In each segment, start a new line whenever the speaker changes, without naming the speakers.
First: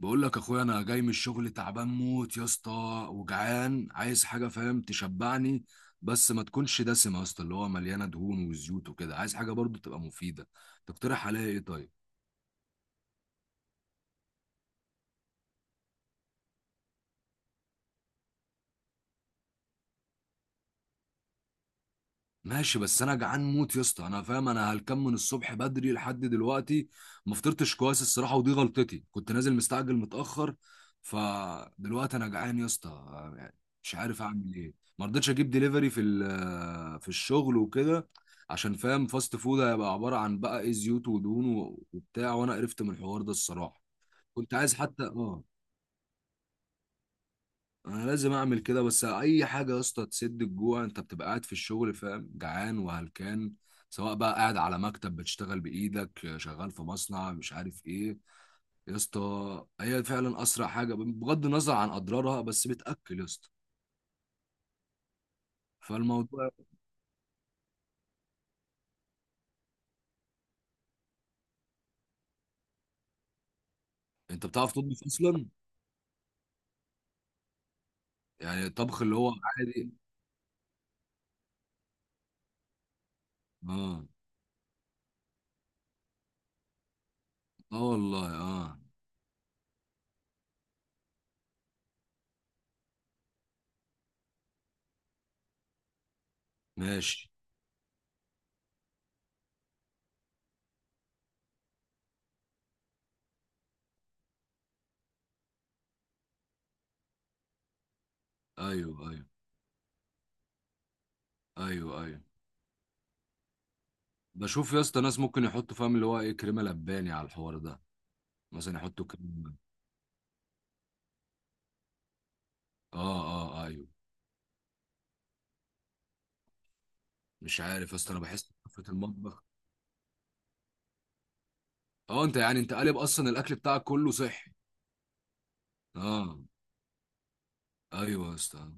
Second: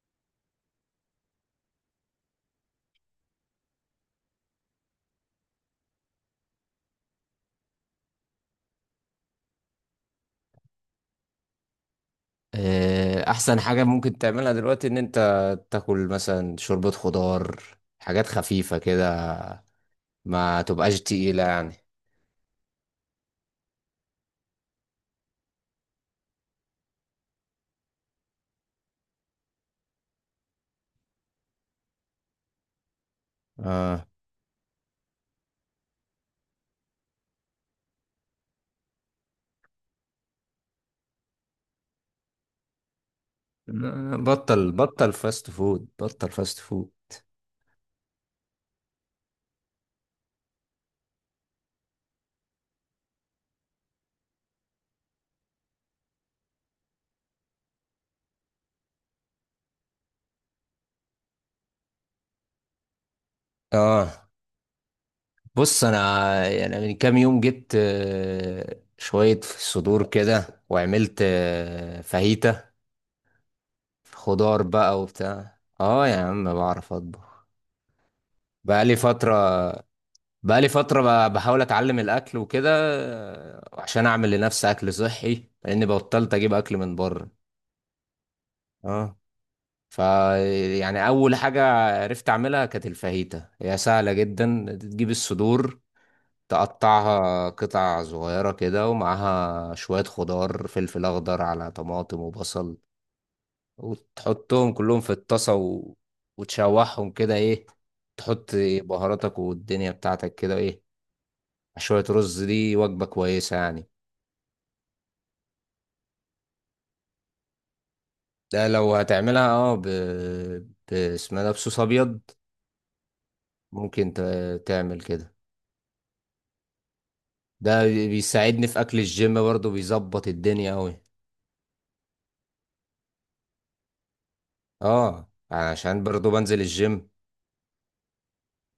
بقول لك اخويا، انا جاي من الشغل تعبان موت يا اسطى، وجعان عايز حاجه فاهم تشبعني، بس ما تكونش دسمه يا اسطى، اللي هو مليانه دهون وزيوت وكده. عايز حاجه برضو تبقى مفيده. تقترح عليا ايه طيب؟
احسن حاجة ممكن تعملها دلوقتي ان انت تاكل مثلا شوربة خضار، حاجات خفيفة كده، ما تبقاش تقيلة يعني.
ماشي، بس انا جعان موت يا اسطى. انا فاهم انا هلكان من الصبح بدري لحد دلوقتي. ما فطرتش كويس الصراحه، ودي غلطتي، كنت نازل مستعجل متاخر. فدلوقتي انا جعان يا اسطى، يعني مش
اه،
عارف اعمل ايه ما رضيتش اجيب دليفري في الشغل وكده، عشان فاهم فاست فود هيبقى عباره عن بقى ايه، زيوت ودهون وبتاع، وانا قرفت من الحوار ده الصراحه.
لا،
كنت
بطل
عايز حتى
بطل فاست فود، بطل فاست فود.
انا لازم اعمل كده، بس اي حاجه يا اسطى تسد الجوع. انت بتبقى قاعد في الشغل فاهم، جعان وهلكان، سواء بقى قاعد على مكتب بتشتغل بايدك، شغال في مصنع، مش عارف ايه، يا اسطى. هي فعلا اسرع حاجه بغض النظر عن اضرارها، بس بتاكل يا اسطى.
اه، بص، انا
فالموضوع،
يعني من كام يوم جبت شوية صدور كده، وعملت فاهيتا
انت
خضار
بتعرف تطبخ
بقى
اصلا؟
وبتاع. اه يا عم، بعرف اطبخ.
يعني
بقالي
الطبخ اللي هو
فترة.
عادي؟
بقالي فترة. بحاول أتعلم الأكل وكده،
اه،
عشان أعمل لنفسي أكل صحي، لأني بطلت أجيب أكل من بره.
اه والله اه.
اه، ف يعني أول حاجة عرفت أعملها كانت الفاهيتا. هي سهلة جدا، تجيب الصدور،
ماشي.
تقطعها قطع صغيرة كده، ومعاها شوية خضار، فلفل أخضر على طماطم وبصل، وتحطهم كلهم في الطاسة وتشوحهم كده، إيه، تحط
ايوه ايوه.
بهاراتك والدنيا بتاعتك كده، إيه،
ايوه
شوية
ايوه.
رز. دي وجبة كويسة يعني.
بشوف يا اسطى ناس ممكن يحطوا فاهم اللي هو ايه، كريمه لباني على الحوار ده،
ده
مثلا
لو
يحطوا
هتعملها
كريمه.
اه اسمها ده بصوص ابيض.
اه اه، آه، ايوه.
ممكن ت... تعمل كده.
مش
ده
عارف يا اسطى، انا بحس
بيساعدني في
في
اكل الجيم
المطبخ.
برضو، بيظبط الدنيا اوي.
اه، انت يعني انت قالب اصلا الاكل بتاعك كله صحي.
اه، عشان برضو
اه.
بنزل الجيم.
ايوه يا اسطى،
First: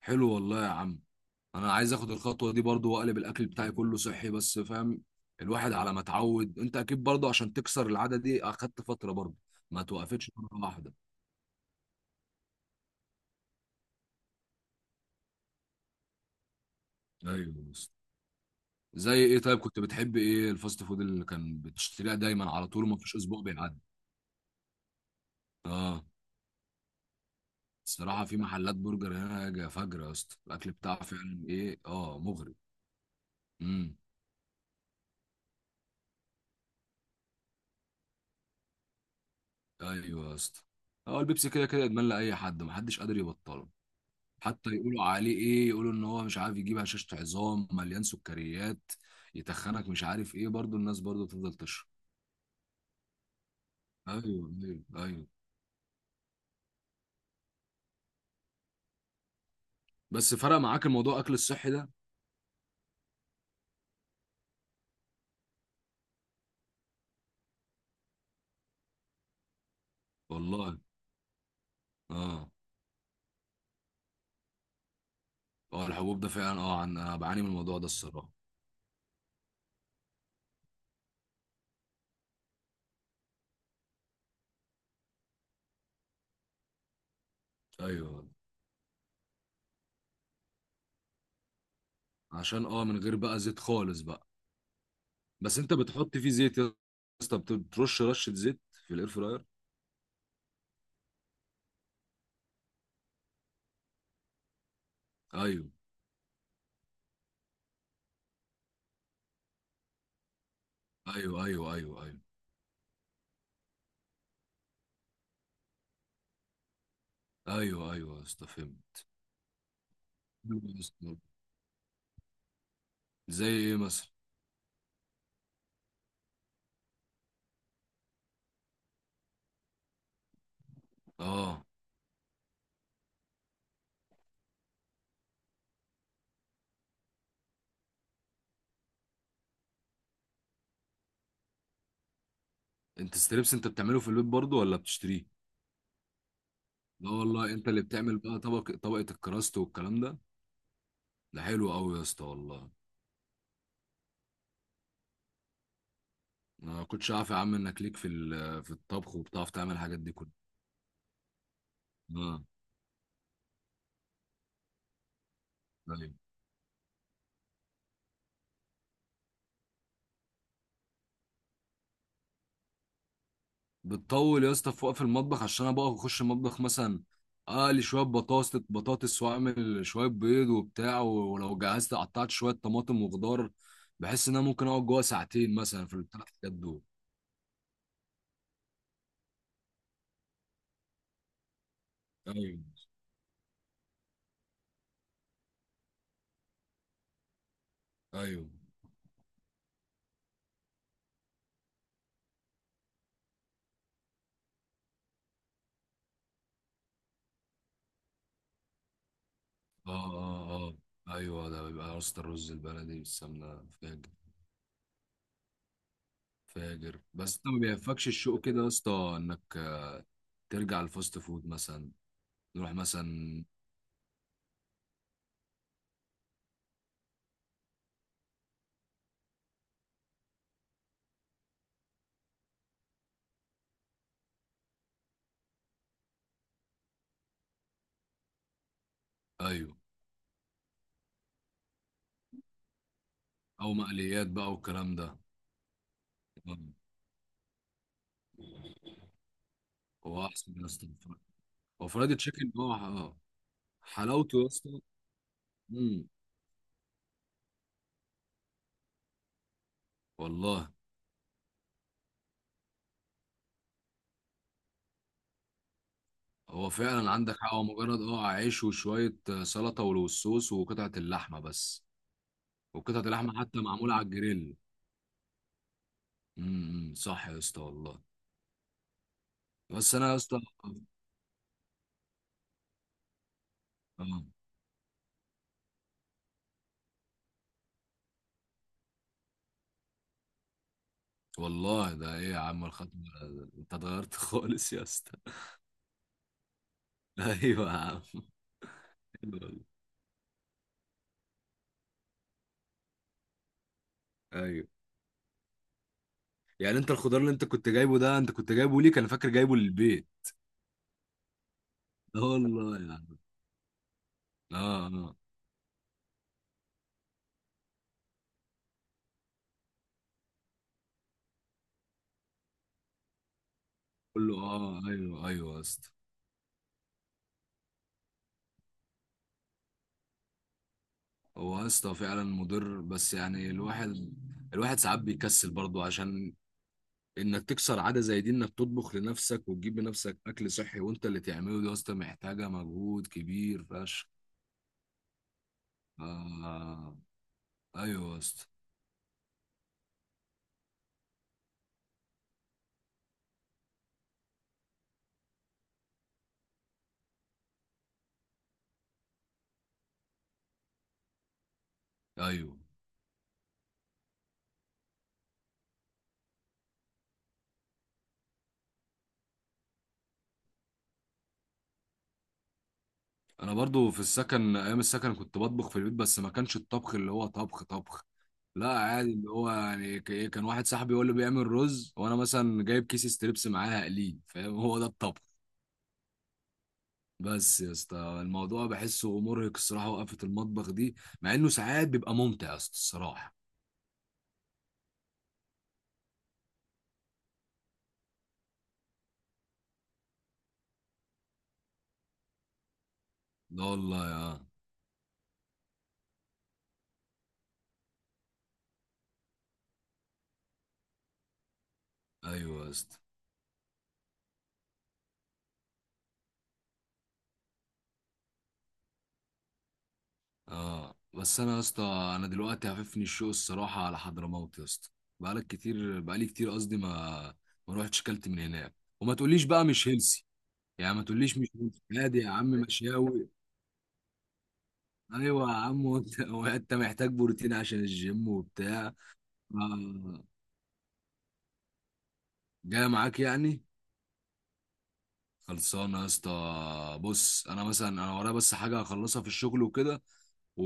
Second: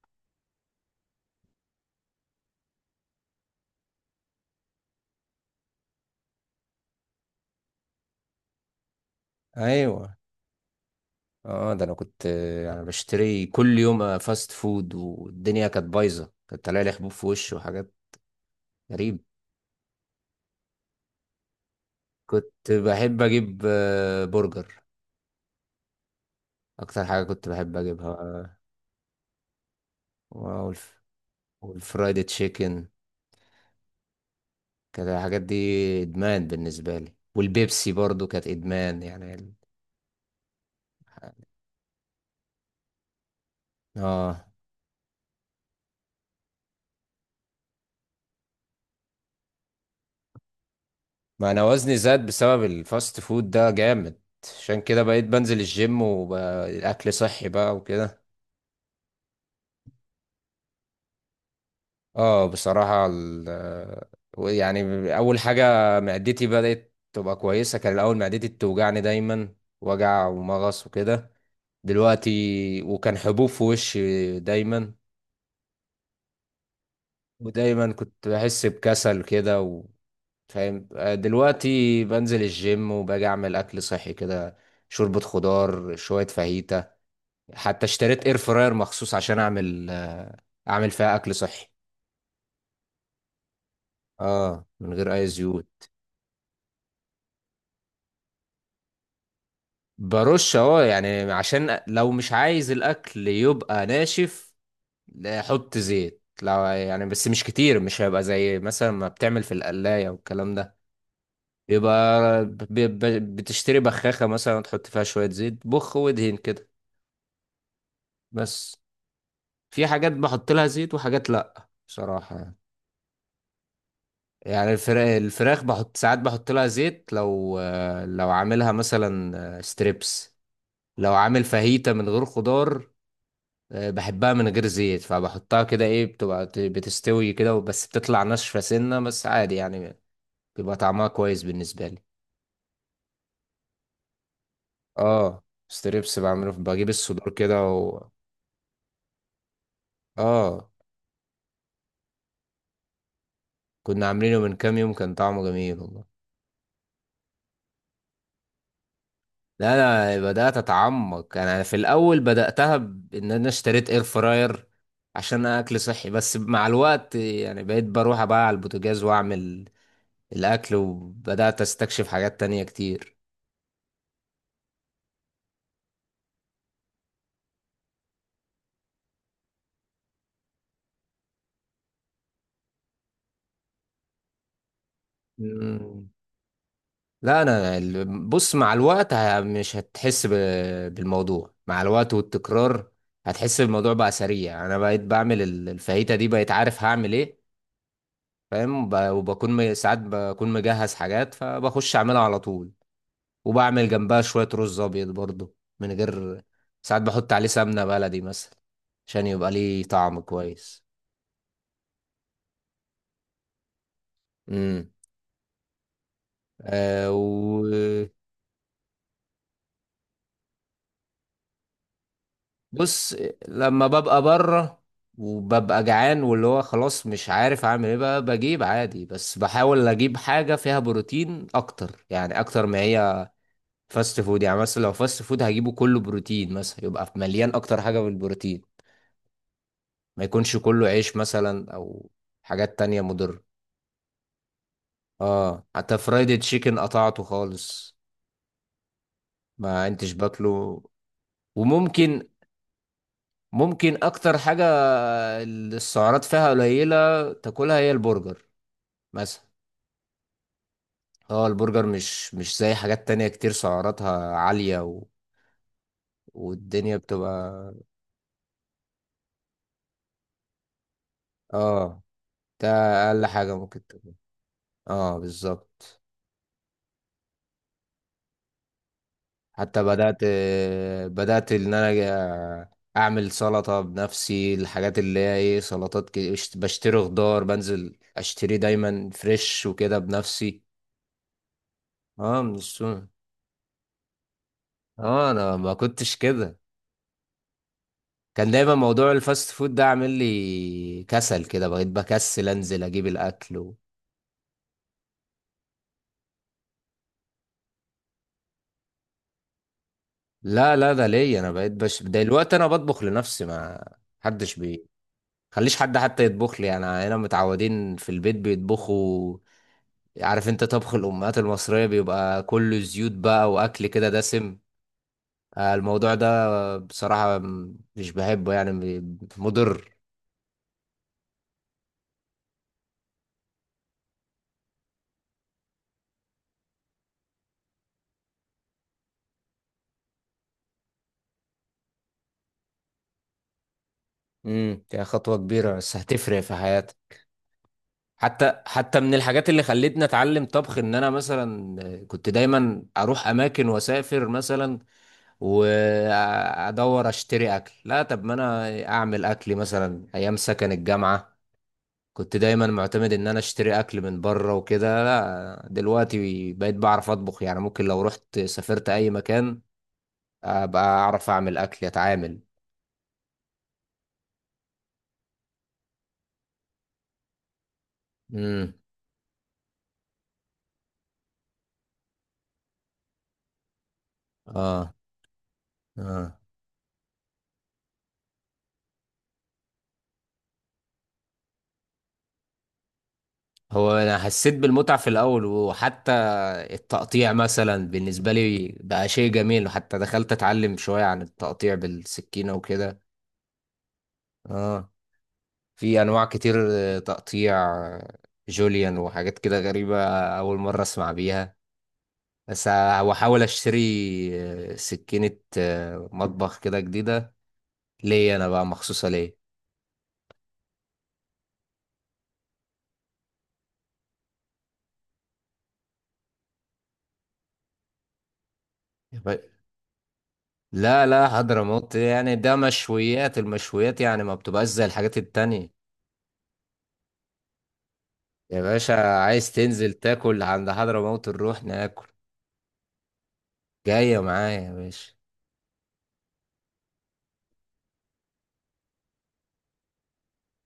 حلو والله يا عم. انا عايز اخد الخطوه دي برضو واقلب الاكل بتاعي كله صحي، بس فاهم الواحد على ما اتعود. انت اكيد برضو عشان تكسر العاده دي اخدت فتره برضو، ما
ايوه.
توقفتش مره واحده.
اه ده انا كنت انا بشتري كل يوم فاست فود، والدنيا كانت بايظه، كانت طالع لي حبوب في وشي
ايوه يا اسطى.
وحاجات
زي
غريب.
ايه طيب؟ كنت بتحب ايه الفاست فود اللي كان بتشتريها دايما على
كنت
طول، ما فيش
بحب
اسبوع
اجيب
بيعدي؟
برجر
اه.
اكتر حاجه كنت بحب اجيبها.
الصراحة في محلات برجر هنا فجرة يا اسطى،
آه،
الأكل
والف-
بتاعه فعلا إيه، أه،
والفرايد
مغري.
تشيكن.
امم.
كانت الحاجات دي ادمان بالنسبه لي، والبيبسي برضو كانت ادمان.
أيوه يا اسطى. هو البيبسي كده كده إدمان لأي حد، محدش قادر يبطله.
اه،
حتى يقولوا عليه إيه، يقولوا إن هو مش عارف يجيب هشاشة عظام، مليان سكريات، يتخنك، مش عارف إيه، برضه الناس برضه
ما
تفضل
انا
تشرب.
وزني زاد بسبب الفاست فود ده جامد.
أيوه
عشان
أيوه
كده بقيت
أيوه.
بنزل الجيم والاكل صحي بقى وكده.
بس فرق معاك الموضوع أكل الصحي ده؟
اه بصراحه يعني اول حاجه معدتي بدات تبقى كويسه. كان الاول معدتي بتوجعني دايما، وجع
والله.
ومغص وكده.
أه.
دلوقتي، وكان حبوب في وشي دايما،
أه، الحبوب ده فعلا أه أنا بعاني من الموضوع ده
ودايما كنت
الصراحة.
بحس بكسل كده. فاهم؟ دلوقتي بنزل الجيم، وباجي اعمل اكل صحي كده، شوربة خضار، شوية فاهيتا. حتى اشتريت
أيوه.
اير فراير مخصوص عشان اعمل اعمل فيها اكل صحي.
عشان أه من غير بقى زيت خالص بقى؟
اه من غير اي
بس انت
زيوت.
بتحط فيه زيت يا اسطى؟ بترش رشه زيت في الاير فراير؟
برش اهو، يعني عشان لو مش عايز الاكل يبقى ناشف. لا،
ايوه.
حط زيت لو يعني، بس مش كتير، مش هيبقى زي مثلا ما بتعمل في القلاية والكلام ده.
ايوه ايوه ايوه. ايوه
يبقى بتشتري بخاخة مثلا وتحط فيها شوية زيت، بخ وادهن كده
ايوه ايوه يا اسطى،
بس.
فهمت.
في حاجات بحط
حلو
لها
يا
زيت،
اسطى.
وحاجات لا بصراحة يعني.
زي ايه مثلا؟
يعني الفراخ بحط ساعات، بحط لها زيت لو، لو عاملها مثلا ستريبس. لو عامل
اه.
فاهيتا من غير خضار، بحبها من غير زيت، فبحطها كده، ايه، بتبقى بتستوي كده، بس بتطلع ناشفة سنة، بس عادي يعني، بيبقى طعمها كويس بالنسبة لي.
انت ستريبس انت بتعمله في البيت برضه ولا بتشتريه؟
اه ستريبس بعمله، بجيب
لا
الصدور
والله،
كده
انت اللي
و...
بتعمل بقى طبق طبقه الكراست والكلام ده؟
اه،
ده حلو قوي يا اسطى والله.
كنا عاملينه من كام يوم، كان طعمه جميل والله.
انا ما كنتش عارف يا عم انك ليك في الطبخ، وبتعرف
لا
تعمل الحاجات دي
انا
كلها.
بدات اتعمق. انا في الاول
اه.
بداتها بان انا اشتريت اير فراير عشان اكل صحي،
أيوه.
بس مع الوقت يعني بقيت بروح بقى على البوتاجاز واعمل الاكل، وبدات استكشف حاجات تانية كتير.
بتطول يا اسطى في وقف المطبخ؟ عشان انا بقف اخش المطبخ مثلا، اقلي شويه بطاطس واعمل شويه بيض وبتاع، ولو جهزت قطعت شويه طماطم وخضار، بحس ان انا ممكن اقعد جوه ساعتين مثلا في
مم.
الثلاث حاجات دول.
لا انا بص، مع الوقت مش هتحس بالموضوع. مع الوقت
ايوه.
والتكرار هتحس الموضوع بقى سريع. انا بقيت بعمل الفاهيتا دي، بقيت عارف هعمل ايه،
ايوه.
فاهم؟ وبكون ساعات بكون مجهز حاجات، فبخش اعملها على طول. وبعمل جنبها شوية رز أبيض برضو من غير، ساعات بحط عليه سمنة بلدي مثلا عشان يبقى ليه
اه
طعم
اه. اه
كويس.
ايوه، ده بيبقى يا اسطى الرز البلدي بالسمنه فاجر.
امم.
فاجر.
آه.
بس انت ما بيهفكش الشوق كده يا اسطى، انك ترجع الفاست فود مثلا؟ نروح
وبص،
مثلا.
لما ببقى بره وببقى جعان، واللي هو خلاص مش عارف اعمل ايه بقى، بجيب عادي، بس بحاول اجيب حاجة فيها بروتين اكتر، يعني اكتر ما هي فاست فود. يعني مثلا لو فاست فود هجيبه، كله بروتين مثلا، يبقى مليان اكتر حاجة بالبروتين،
ايوه.
ما يكونش كله عيش مثلا، او حاجات تانية مضرة.
او مقليات بقى والكلام ده.
اه حتى فرايدي
آه.
تشيكن قطعته خالص، ما كنتش
هو احسن يا
باكله.
اسطى. هو فرايد
وممكن،
تشيكن هو اه
ممكن اكتر
حلاوته يا
حاجة
اسطى. امم.
السعرات فيها قليلة تاكلها هي البرجر مثلا.
والله.
اه البرجر مش زي حاجات تانية كتير سعراتها عالية و...
هو
والدنيا
فعلا عندك حق، هو
بتبقى،
مجرد اه عيش وشويه سلطه والصوص وقطعه اللحمه بس،
اه ده
وقطعه
اقل
اللحمه
حاجة
حتى
ممكن
معموله على
تاكلها.
الجريل.
اه بالظبط.
امم، صح يا اسطى والله.
حتى
بس انا يا
بدأت،
اسطى.
بدأت إن أنا أعمل سلطة
اه
بنفسي، الحاجات اللي هي إيه، سلطات كده، بشتري خضار، بنزل أشتري دايما فريش وكده بنفسي.
والله ده ايه يا
اه من
عم الخطوه
السوق.
ده؟ انت اتغيرت خالص يا اسطى.
اه أنا ما كنتش كده،
ايوه يا عم.
كان دايما موضوع
حلو
الفاست
والله.
فود ده عامل لي كسل كده، بقيت بكسل أنزل أجيب الأكل و...
ايوه. يعني انت الخضار اللي انت كنت جايبه ده، انت كنت جايبه ليك؟ انا فاكر جايبه للبيت.
لا لا، ده ليا أنا، بقيت
اه
دلوقتي أنا
والله يا
بطبخ
عم.
لنفسي. ما حدش
اه
بي
اه.
خليش حد حتى يطبخ لي يعني. هنا متعودين في البيت بيطبخوا، عارف انت، طبخ الامهات المصريه بيبقى كله زيوت بقى، واكل كده
قول له
دسم.
اه. ايوه ايوه يا اسطى.
الموضوع ده بصراحه مش بحبه يعني، مضر.
هو يا اسطى فعلا مضر، بس يعني الواحد، الواحد ساعات بيكسل برضه، عشان انك تكسر عاده زي دي، انك تطبخ لنفسك وتجيب لنفسك اكل صحي وانت اللي تعمله، دي يا اسطى محتاجه مجهود كبير فشخ.
امم، يعني خطوه كبيره بس هتفرق في
آه.
حياتك.
ايوه يا اسطى.
حتى من الحاجات اللي خلتني اتعلم طبخ، ان انا مثلا كنت دايما اروح اماكن واسافر مثلا، وادور اشتري اكل. لا، طب ما انا اعمل اكلي مثلا. ايام سكن الجامعه كنت
ايوه.
دايما معتمد ان انا اشتري اكل من بره وكده. لا دلوقتي بقيت بعرف اطبخ يعني، ممكن لو رحت سافرت اي مكان ابقى اعرف اعمل اكل، اتعامل.
انا برضه في السكن، ايام السكن كنت بطبخ في البيت، بس ما كانش الطبخ اللي هو طبخ طبخ.
امم.
لا عادي، اللي هو يعني كان واحد صاحبي هو اللي بيعمل رز، وانا مثلا جايب كيس ستريبس معاه هقليه، فاهم؟ هو ده
اه.
الطبخ.
اه
بس يا اسطى الموضوع بحسه مرهق الصراحه، وقفه المطبخ دي، مع انه ساعات بيبقى ممتع يا اسطى الصراحه.
هو انا حسيت بالمتعة في الاول، وحتى التقطيع مثلا بالنسبة لي بقى شيء جميل، وحتى دخلت اتعلم شوية عن التقطيع بالسكينة وكده.
لا والله يا.
اه، في انواع كتير تقطيع، جوليان وحاجات كده غريبة، اول مرة اسمع بيها.
ايوه
بس
يا اسطى.
هحاول اشتري سكينة مطبخ كده جديدة ليا انا بقى، مخصوصة ليا.
اه، بس انا يا اسطى، انا دلوقتي هففني الشوق الصراحه على حضرموت يا اسطى. بقالك كتير، بقالي كتير قصدي، ما ما روحتش كلت من هناك. وما تقوليش
يبقى-
بقى مش هيلسي، يعني ما
لا لا،
تقوليش مش هيلثي.
حضرموت
عادي يا
يعني
عم،
ده
مشاوي.
مشويات، المشويات يعني ما بتبقاش زي الحاجات
ايوه يا
التانية.
عم، وانت وانت محتاج بروتين عشان الجيم
يا باشا
وبتاع.
عايز تنزل
آه.
تاكل عند حضرموت، نروح ناكل.
جاي معاك يعني؟
جاية معايا يا باشا.
خلصانه يا اسطى. بص انا مثلا، انا ورايا بس حاجه هخلصها في الشغل وكده، و...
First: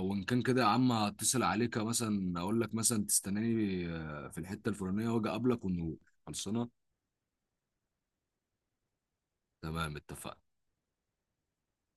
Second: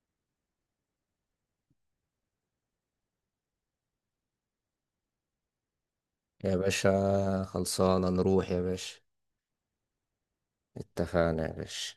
وان كان كده يا عم هتصل عليك مثلا، اقول لك مثلا تستناني في الحته الفلانيه واجي اقابلك ونقول.
يا
خلصانه.
باشا خلصانة، نروح يا باشا.
تمام، اتفقنا.
اتفقنا يا باشا.